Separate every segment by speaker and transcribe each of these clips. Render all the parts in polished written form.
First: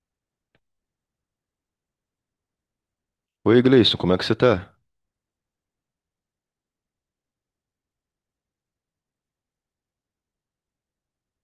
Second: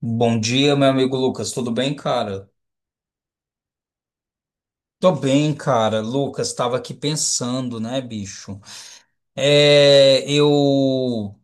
Speaker 1: Bom dia, meu amigo Lucas. Tudo bem, cara?
Speaker 2: Oi, Gleison, como é que você tá?
Speaker 1: Tô bem, cara. Lucas, tava aqui pensando, né, bicho? É, eu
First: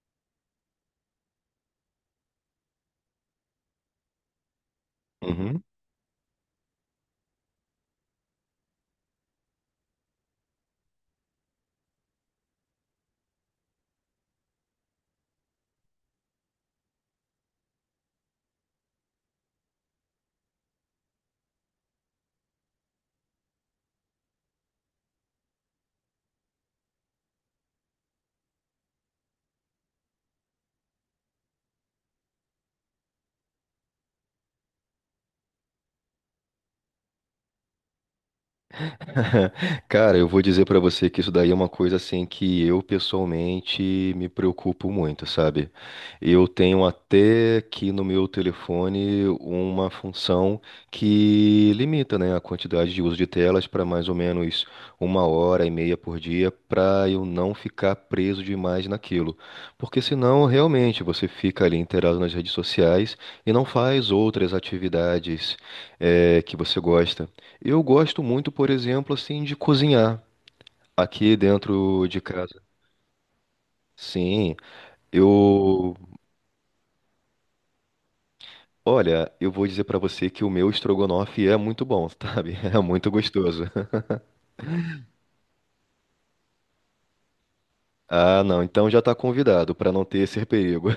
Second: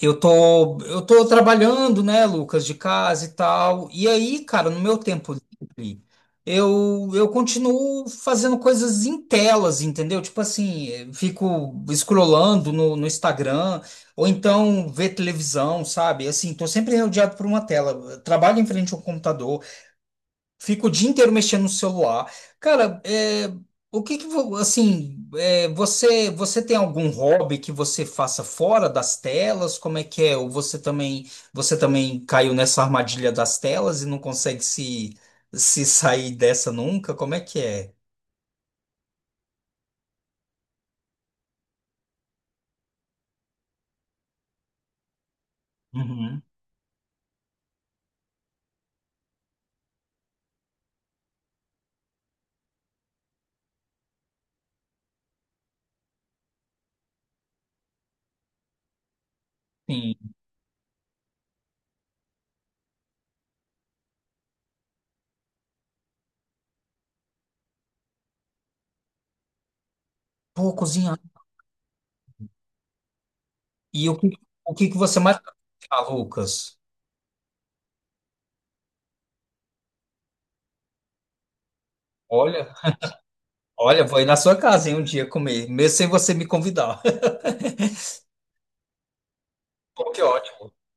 Speaker 1: eu tô trabalhando, né, Lucas, de casa e tal. E aí, cara, no meu tempo
Speaker 2: Uhum.
Speaker 1: livre, eu continuo fazendo coisas em telas, entendeu? Tipo assim, fico scrollando no Instagram ou então ver televisão, sabe? Assim, tô sempre rodeado por uma tela. Trabalho em frente ao computador. Fico o dia inteiro mexendo no celular. Cara, é, o que que, vo- assim, é, você, você tem algum hobby que você faça fora das telas? Como é que é? Ou você também caiu nessa armadilha das telas e não consegue se sair dessa nunca? Como é que é?
Speaker 2: Cara, eu vou dizer pra você que isso daí é uma coisa assim que eu pessoalmente me preocupo muito, sabe?
Speaker 1: Uhum.
Speaker 2: Eu tenho até aqui no meu telefone uma função que limita, né, a quantidade de uso de telas para mais ou menos uma hora e meia por dia, para eu não ficar preso demais naquilo. Porque
Speaker 1: Sim.
Speaker 2: senão, realmente, você fica ali inteirado nas redes sociais e não faz outras atividades, que você gosta. Eu gosto muito, por exemplo, assim, de cozinhar
Speaker 1: Pô, cozinhar.
Speaker 2: aqui dentro de casa.
Speaker 1: E o que,
Speaker 2: Sim,
Speaker 1: o que que você mais,
Speaker 2: eu,
Speaker 1: ah, Lucas?
Speaker 2: olha, eu vou dizer pra você que o meu estrogonofe é muito bom, sabe?
Speaker 1: Olha,
Speaker 2: É muito gostoso.
Speaker 1: olha, vou ir na sua casa, hein, um dia comer, mesmo sem você me convidar.
Speaker 2: Ah, não, então já tá convidado pra não
Speaker 1: Pô,
Speaker 2: ter
Speaker 1: que
Speaker 2: esse
Speaker 1: ótimo.
Speaker 2: perigo.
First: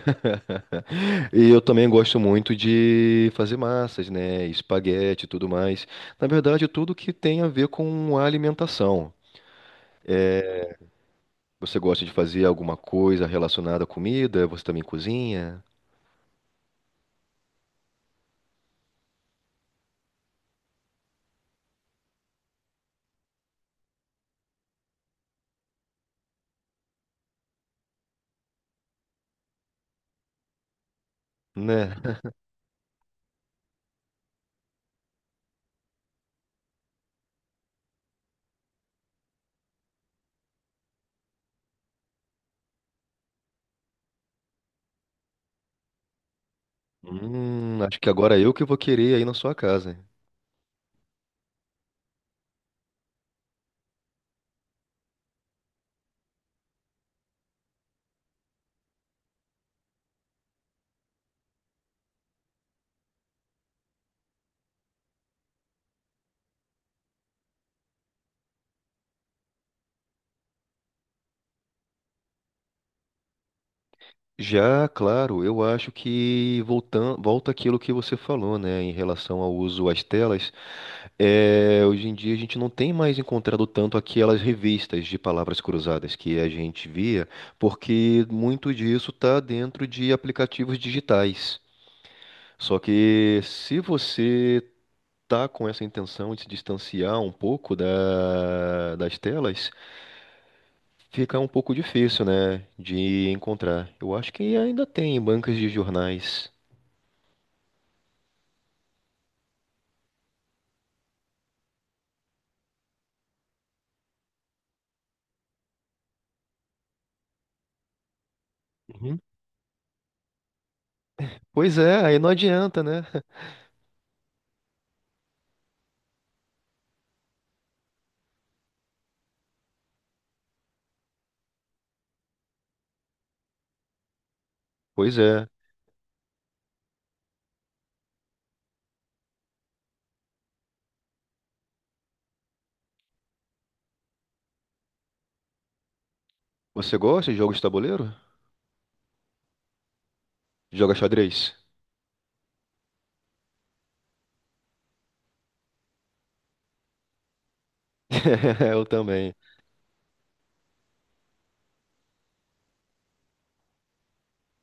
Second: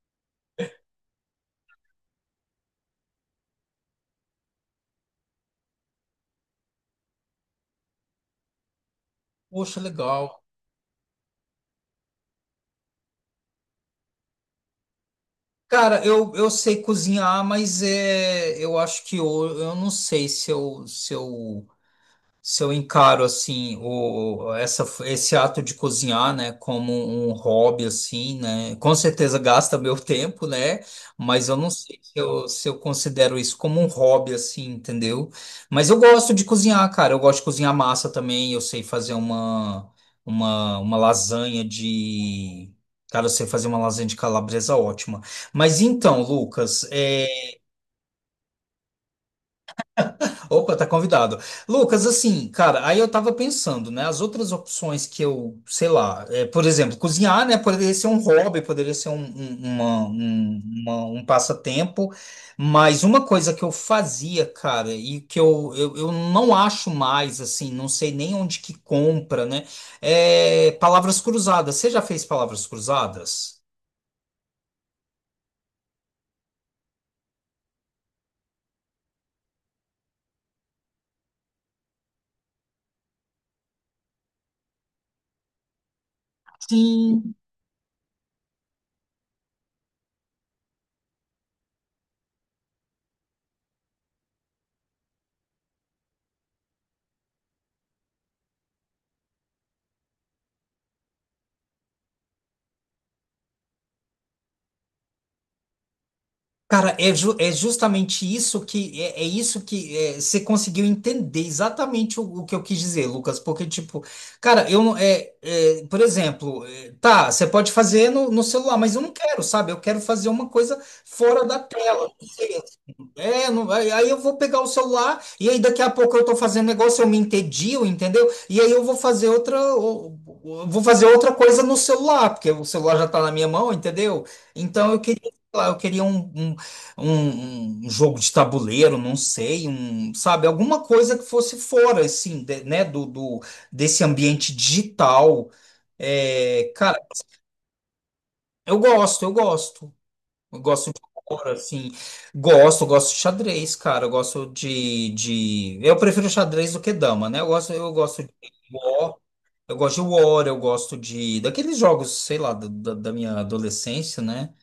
Speaker 2: E eu também gosto muito de fazer massas, né? Espaguete e tudo mais. Na verdade, tudo que tem a ver com a alimentação.
Speaker 1: Poxa, legal.
Speaker 2: Você gosta de fazer alguma coisa relacionada à comida? Você também cozinha,
Speaker 1: Cara, eu sei cozinhar, mas é, eu acho que eu não sei se eu, se eu se eu encaro assim o essa esse ato de cozinhar, né, como um hobby assim, né, com certeza gasta meu tempo, né, mas eu não sei se
Speaker 2: né?
Speaker 1: eu, se eu considero isso como um hobby assim, entendeu? Mas eu gosto de cozinhar, cara, eu gosto de cozinhar massa também, eu sei fazer uma lasanha de... Cara, eu sei fazer uma lasanha de calabresa ótima. Mas então, Lucas, é.
Speaker 2: Acho que agora eu que vou querer aí na sua casa.
Speaker 1: Opa, tá convidado. Lucas, assim, cara, aí eu tava pensando, né? As outras opções que eu, sei lá, é, por exemplo, cozinhar, né? Poderia ser um hobby, poderia ser um passatempo, mas uma coisa que eu fazia, cara, e que eu não acho mais, assim, não sei nem onde que compra, né? É palavras cruzadas. Você já fez palavras cruzadas?
Speaker 2: Já, claro, eu acho que volta aquilo que você falou, né, em relação ao uso às telas. É, hoje em dia a gente não tem mais encontrado tanto aquelas revistas de palavras cruzadas que a gente via,
Speaker 1: Sim.
Speaker 2: porque muito disso está dentro de aplicativos digitais. Só que se você tá com essa intenção de se distanciar um pouco das telas, fica um pouco difícil, né, de encontrar. Eu acho que ainda tem bancas de jornais.
Speaker 1: Cara, é, ju- é justamente isso que é, é isso que é, você conseguiu entender exatamente o que eu quis dizer, Lucas. Porque, tipo, cara, eu não é, é, por exemplo, é, tá, você pode fazer no celular, mas eu não
Speaker 2: Uhum.
Speaker 1: quero, sabe? Eu quero fazer uma coisa fora da
Speaker 2: Pois é,
Speaker 1: tela.
Speaker 2: aí não adianta, né?
Speaker 1: É, não vai. Aí eu vou pegar o celular e aí daqui a pouco eu tô fazendo negócio, eu me entedio, entendeu? E aí eu vou fazer outra, vou fazer outra coisa no celular, porque o celular já tá na minha mão, entendeu? Então eu
Speaker 2: Pois
Speaker 1: queria, sei
Speaker 2: é.
Speaker 1: lá, eu queria um jogo de tabuleiro, não sei, um, sabe, alguma coisa que fosse fora, assim, de- né, do desse ambiente digital. É,
Speaker 2: Você
Speaker 1: cara,
Speaker 2: gosta de jogos de tabuleiro?
Speaker 1: eu gosto. Eu gosto
Speaker 2: Joga
Speaker 1: de
Speaker 2: xadrez?
Speaker 1: cor, assim. Gosto, gosto de xadrez, cara. Eu gosto de... Eu prefiro xadrez do que dama, né? Eu gosto de
Speaker 2: Eu
Speaker 1: War,
Speaker 2: também.
Speaker 1: eu gosto de War, eu gosto de... Daqueles jogos, sei lá, da minha adolescência, né?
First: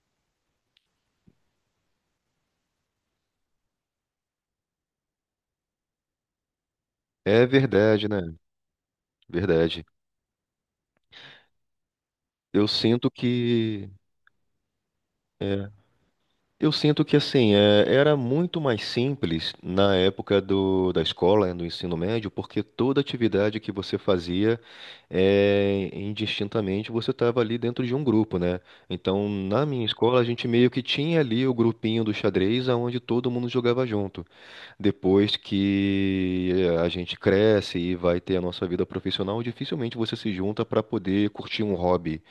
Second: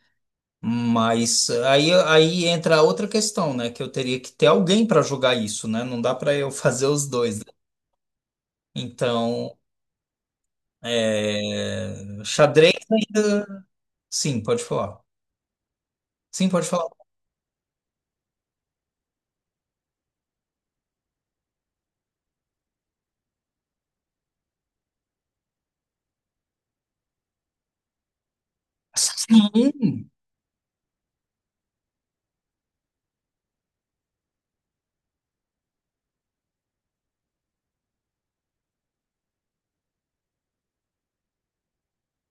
Speaker 1: Mas aí, aí entra outra questão, né? Que eu teria que ter alguém para jogar isso, né? Não dá para eu fazer os dois, né?
Speaker 2: É verdade, né?
Speaker 1: Então,
Speaker 2: Verdade.
Speaker 1: é...
Speaker 2: Eu
Speaker 1: xadrez
Speaker 2: sinto
Speaker 1: ainda...
Speaker 2: que.
Speaker 1: Sim, pode falar.
Speaker 2: é,
Speaker 1: Sim, pode
Speaker 2: Eu sinto
Speaker 1: falar.
Speaker 2: que assim, era muito mais simples na época da escola, né, do ensino médio, porque toda atividade que você fazia, indistintamente, você estava ali dentro de um grupo, né? Então, na minha
Speaker 1: Sim.
Speaker 2: escola, a gente meio que tinha ali o grupinho do xadrez, onde todo mundo jogava junto. Depois que a gente cresce e vai ter a nossa vida profissional, dificilmente você se junta para poder curtir um hobby,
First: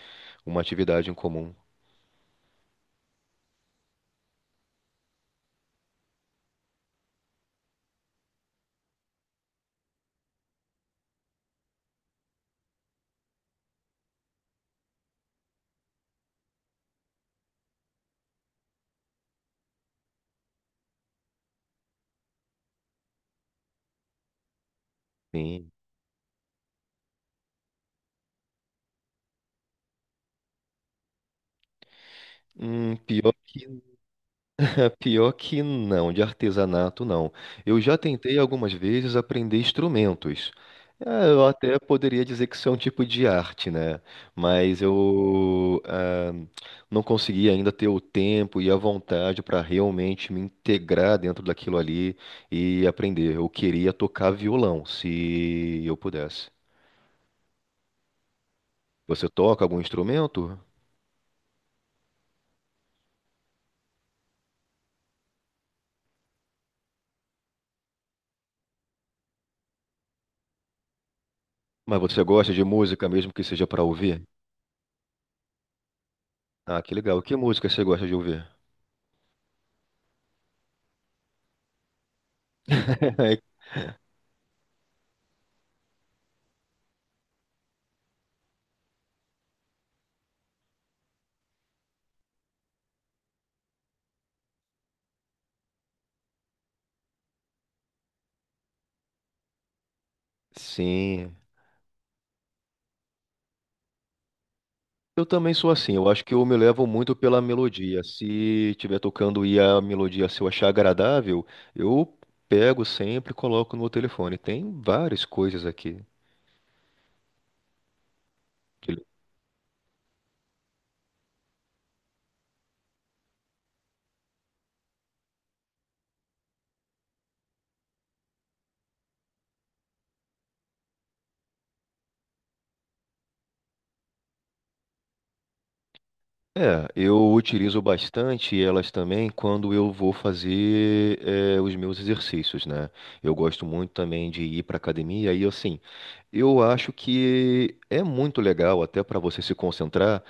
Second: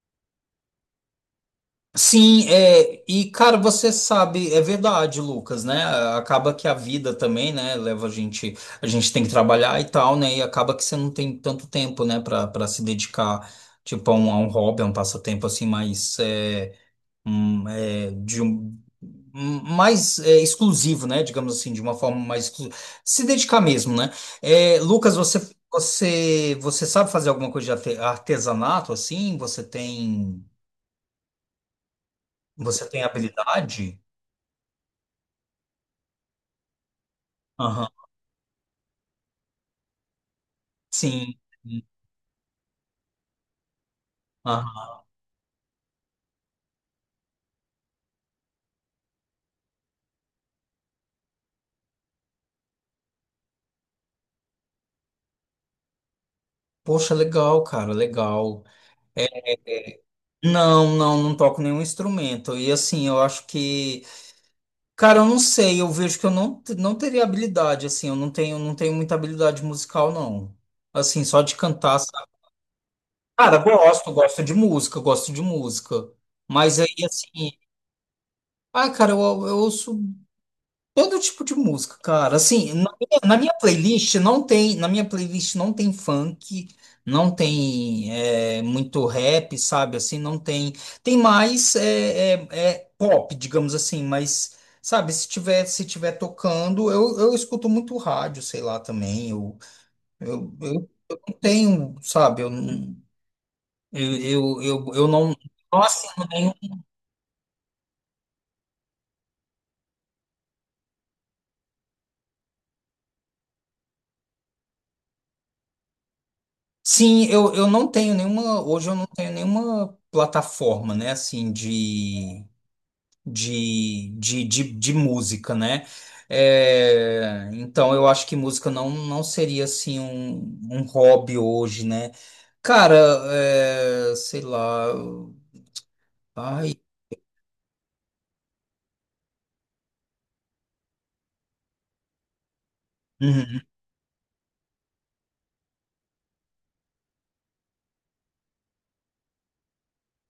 Speaker 2: uma atividade em comum.
Speaker 1: Sim, é, e cara, você sabe, é verdade, Lucas, né? Acaba que a vida também, né, leva a gente tem que trabalhar e tal, né? E acaba que você não tem tanto tempo, né, pra, para se dedicar, tipo, a um hobby, a um passatempo assim mais é, um, é, de mais é, exclusivo, né? Digamos assim, de uma forma mais exclusiva. Se dedicar mesmo, né? É, Lucas, você
Speaker 2: Sim.
Speaker 1: você você sabe fazer alguma coisa de artesanato assim? Você
Speaker 2: Hum,
Speaker 1: tem
Speaker 2: pior que
Speaker 1: habilidade?
Speaker 2: Pior que não, de artesanato não. Eu
Speaker 1: Aham.
Speaker 2: já tentei algumas vezes aprender instrumentos. É,
Speaker 1: Sim.
Speaker 2: eu até
Speaker 1: Sim.
Speaker 2: poderia dizer que isso é um tipo de arte, né? Mas
Speaker 1: Aham.
Speaker 2: eu ah, não consegui ainda ter o tempo e a vontade para realmente me integrar dentro daquilo ali e aprender. Eu queria tocar violão, se eu pudesse.
Speaker 1: Poxa, legal, cara, legal.
Speaker 2: Você
Speaker 1: É,
Speaker 2: toca algum instrumento?
Speaker 1: não, não, não toco nenhum instrumento. E assim, eu acho que, cara, eu não sei, eu vejo que eu não, não teria habilidade, assim, eu não tenho, não tenho muita habilidade musical, não. Assim, só de
Speaker 2: Mas
Speaker 1: cantar,
Speaker 2: você
Speaker 1: sabe?
Speaker 2: gosta de música mesmo que
Speaker 1: Cara,
Speaker 2: seja para
Speaker 1: gosto,
Speaker 2: ouvir?
Speaker 1: gosto de música, gosto de música. Mas
Speaker 2: Ah,
Speaker 1: aí,
Speaker 2: que legal. Que
Speaker 1: assim,
Speaker 2: música você gosta de ouvir?
Speaker 1: ah, cara, eu ouço todo tipo de música, cara. Assim, na minha playlist não tem, na minha playlist não tem funk, não tem é, muito rap, sabe? Assim, não tem. Tem mais é, é pop, digamos assim, mas sabe, se tiver tocando, eu escuto muito rádio, sei lá, também. Eu não
Speaker 2: Sim.
Speaker 1: tenho, sabe, eu, eu
Speaker 2: Eu
Speaker 1: não,
Speaker 2: também sou
Speaker 1: não
Speaker 2: assim, eu acho que eu
Speaker 1: assino.
Speaker 2: me levo muito pela melodia. Se estiver tocando e a melodia, se eu achar agradável, eu pego sempre e coloco no meu telefone. Tem várias coisas aqui.
Speaker 1: Sim, eu não tenho nenhuma. Hoje
Speaker 2: que
Speaker 1: eu
Speaker 2: ele-
Speaker 1: não tenho nenhuma plataforma, né? Assim, de música, né? É, então eu acho que música não, não seria assim um, um hobby hoje, né? Cara, é, sei lá. Ai.
Speaker 2: É, eu utilizo bastante elas também quando eu vou fazer os meus exercícios, né? Eu
Speaker 1: Uhum.
Speaker 2: gosto muito também de ir para academia e assim, eu acho que é muito legal até para você se concentrar.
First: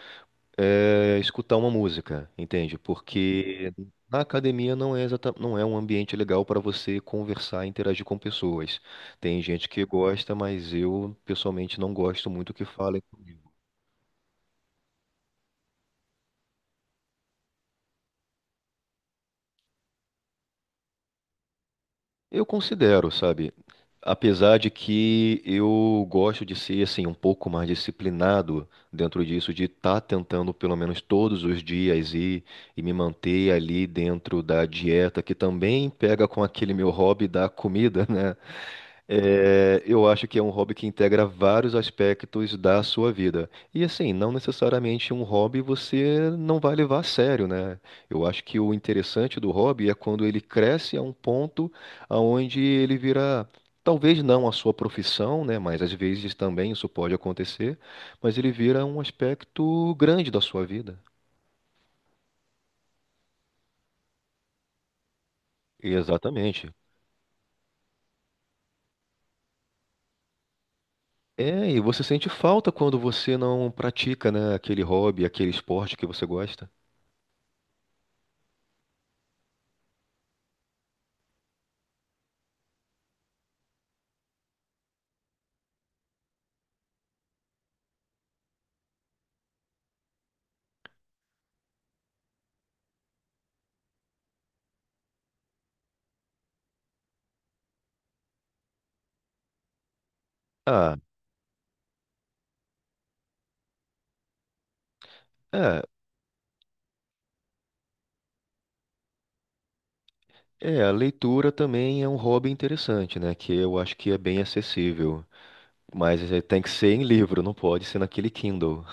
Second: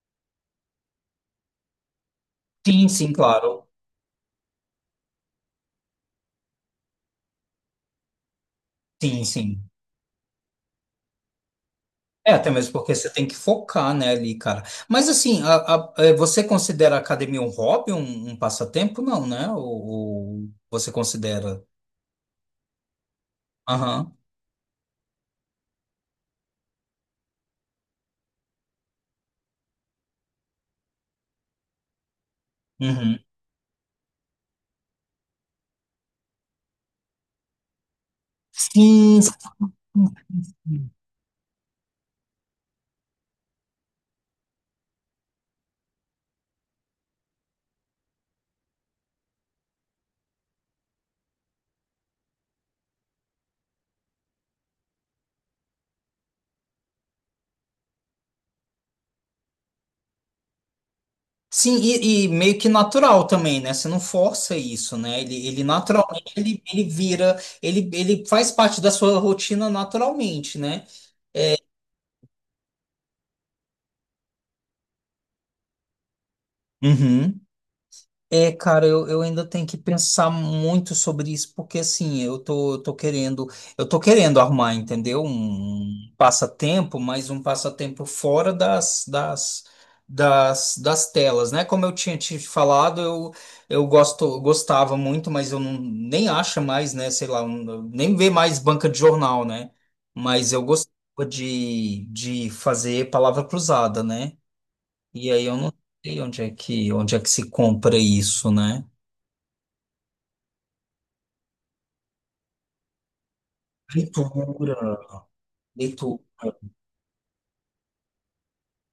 Speaker 2: Escutar uma música, entende?
Speaker 1: Sim, sim, claro.
Speaker 2: Porque na academia não não é um ambiente legal para você conversar e interagir com pessoas.
Speaker 1: Sim,
Speaker 2: Tem
Speaker 1: sim.
Speaker 2: gente que gosta, mas eu pessoalmente não gosto
Speaker 1: É, até
Speaker 2: muito que
Speaker 1: mesmo porque
Speaker 2: falem
Speaker 1: você tem que
Speaker 2: comigo.
Speaker 1: focar, né, ali, cara. Mas assim, é, você considera a academia um hobby, um passatempo? Não, né? Ou você considera?
Speaker 2: Eu considero, sabe?
Speaker 1: Aham.
Speaker 2: Apesar de que eu gosto de ser assim um pouco mais disciplinado dentro disso, de estar tentando pelo menos todos os dias ir e me
Speaker 1: Uhum.
Speaker 2: manter ali dentro da dieta, que também pega com aquele meu hobby da comida, né?
Speaker 1: Sim, sim,
Speaker 2: É, eu acho que é um hobby que
Speaker 1: sim.
Speaker 2: integra vários aspectos da sua vida. E assim, não necessariamente um hobby você não vai levar a sério, né? Eu acho que o interessante do hobby é quando ele cresce a um ponto aonde ele vira, talvez não a sua profissão, né? Mas às vezes também isso pode acontecer, mas ele vira um aspecto grande da sua vida.
Speaker 1: E, e meio que natural também, né? Você não força isso, né? Ele naturalmente ele,
Speaker 2: Exatamente.
Speaker 1: ele vira, ele faz parte da sua rotina naturalmente, né?
Speaker 2: É, e você sente falta quando você não pratica, né, aquele hobby, aquele esporte que você gosta.
Speaker 1: Uhum. É, cara, eu ainda tenho que pensar muito sobre isso, porque assim, eu tô querendo arrumar, entendeu? Um passatempo, mas um passatempo fora das telas, né? Como eu tinha te falado, eu gosto, eu gostava muito, mas eu não, nem acho mais, né? Sei lá, um- nem vê mais banca de jornal, né? Mas eu
Speaker 2: Ah,
Speaker 1: gostava de fazer palavra cruzada, né? E aí eu não
Speaker 2: é.
Speaker 1: sei onde é que se compra isso, né?
Speaker 2: É, a leitura também é um hobby interessante, né? Que eu acho que é
Speaker 1: Leitura.
Speaker 2: bem acessível.
Speaker 1: Leitura.
Speaker 2: Mas é, tem que ser em livro, não pode ser naquele Kindle.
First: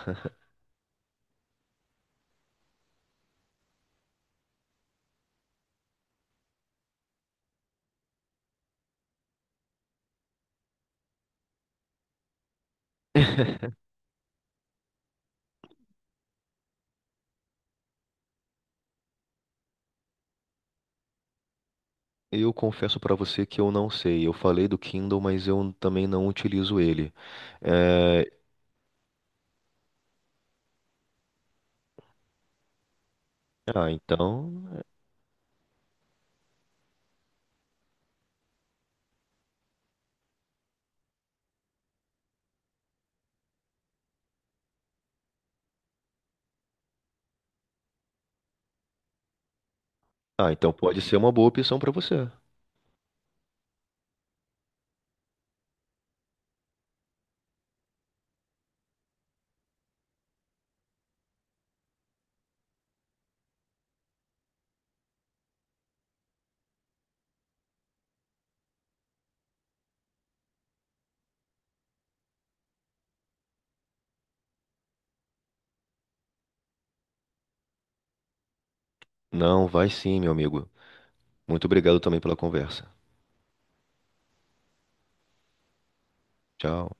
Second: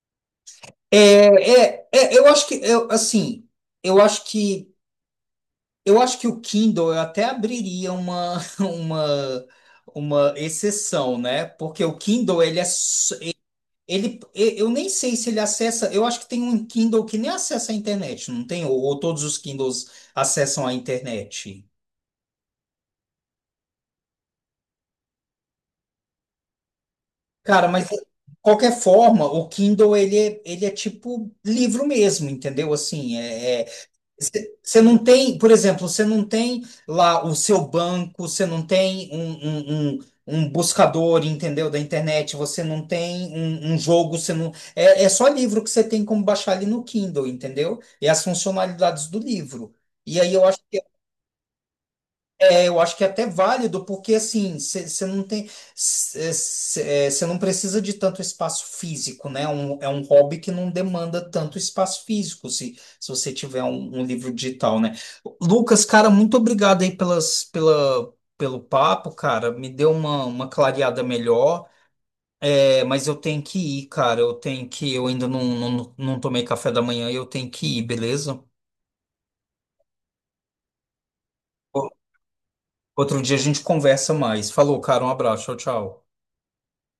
Speaker 1: É, eu acho que eu, assim, eu acho que eu acho que o Kindle eu até abriria uma uma exceção, né? Porque o Kindle ele é eu nem sei se ele acessa, eu acho que tem um Kindle que nem acessa a internet, não tem? Ou todos os Kindles acessam a internet.
Speaker 2: Eu confesso pra você que eu não sei. Eu falei do Kindle, mas eu também não utilizo ele.
Speaker 1: Cara, mas de
Speaker 2: É,
Speaker 1: qualquer forma, o Kindle ele é tipo livro mesmo, entendeu? Assim, é,
Speaker 2: Ah,
Speaker 1: você
Speaker 2: então.
Speaker 1: não tem, por exemplo, você não tem lá o seu banco, você não tem um, um buscador, entendeu? Da internet, você não tem um, um jogo, você não. É, é só livro que você tem como baixar ali no Kindle, entendeu? E as funcionalidades do livro. E aí eu
Speaker 2: Ah,
Speaker 1: acho.
Speaker 2: então pode ser uma boa opção pra você.
Speaker 1: Eu acho que é até válido, porque assim, você não tem, você não precisa de tanto espaço físico, né? Um- é um hobby que não demanda tanto espaço físico, se você tiver um, um livro digital, né? Lucas, cara, muito obrigado aí pelo papo, cara. Me deu uma clareada melhor. É, mas eu tenho que ir, cara. Eu tenho que, eu ainda não tomei café da manhã, e eu tenho que ir, beleza?
Speaker 2: Não, vai sim, meu amigo. Muito
Speaker 1: O-
Speaker 2: obrigado também pela conversa.
Speaker 1: Outro dia a gente conversa mais. Falou, cara, um abraço, tchau, tchau.
Speaker 2: Tchau.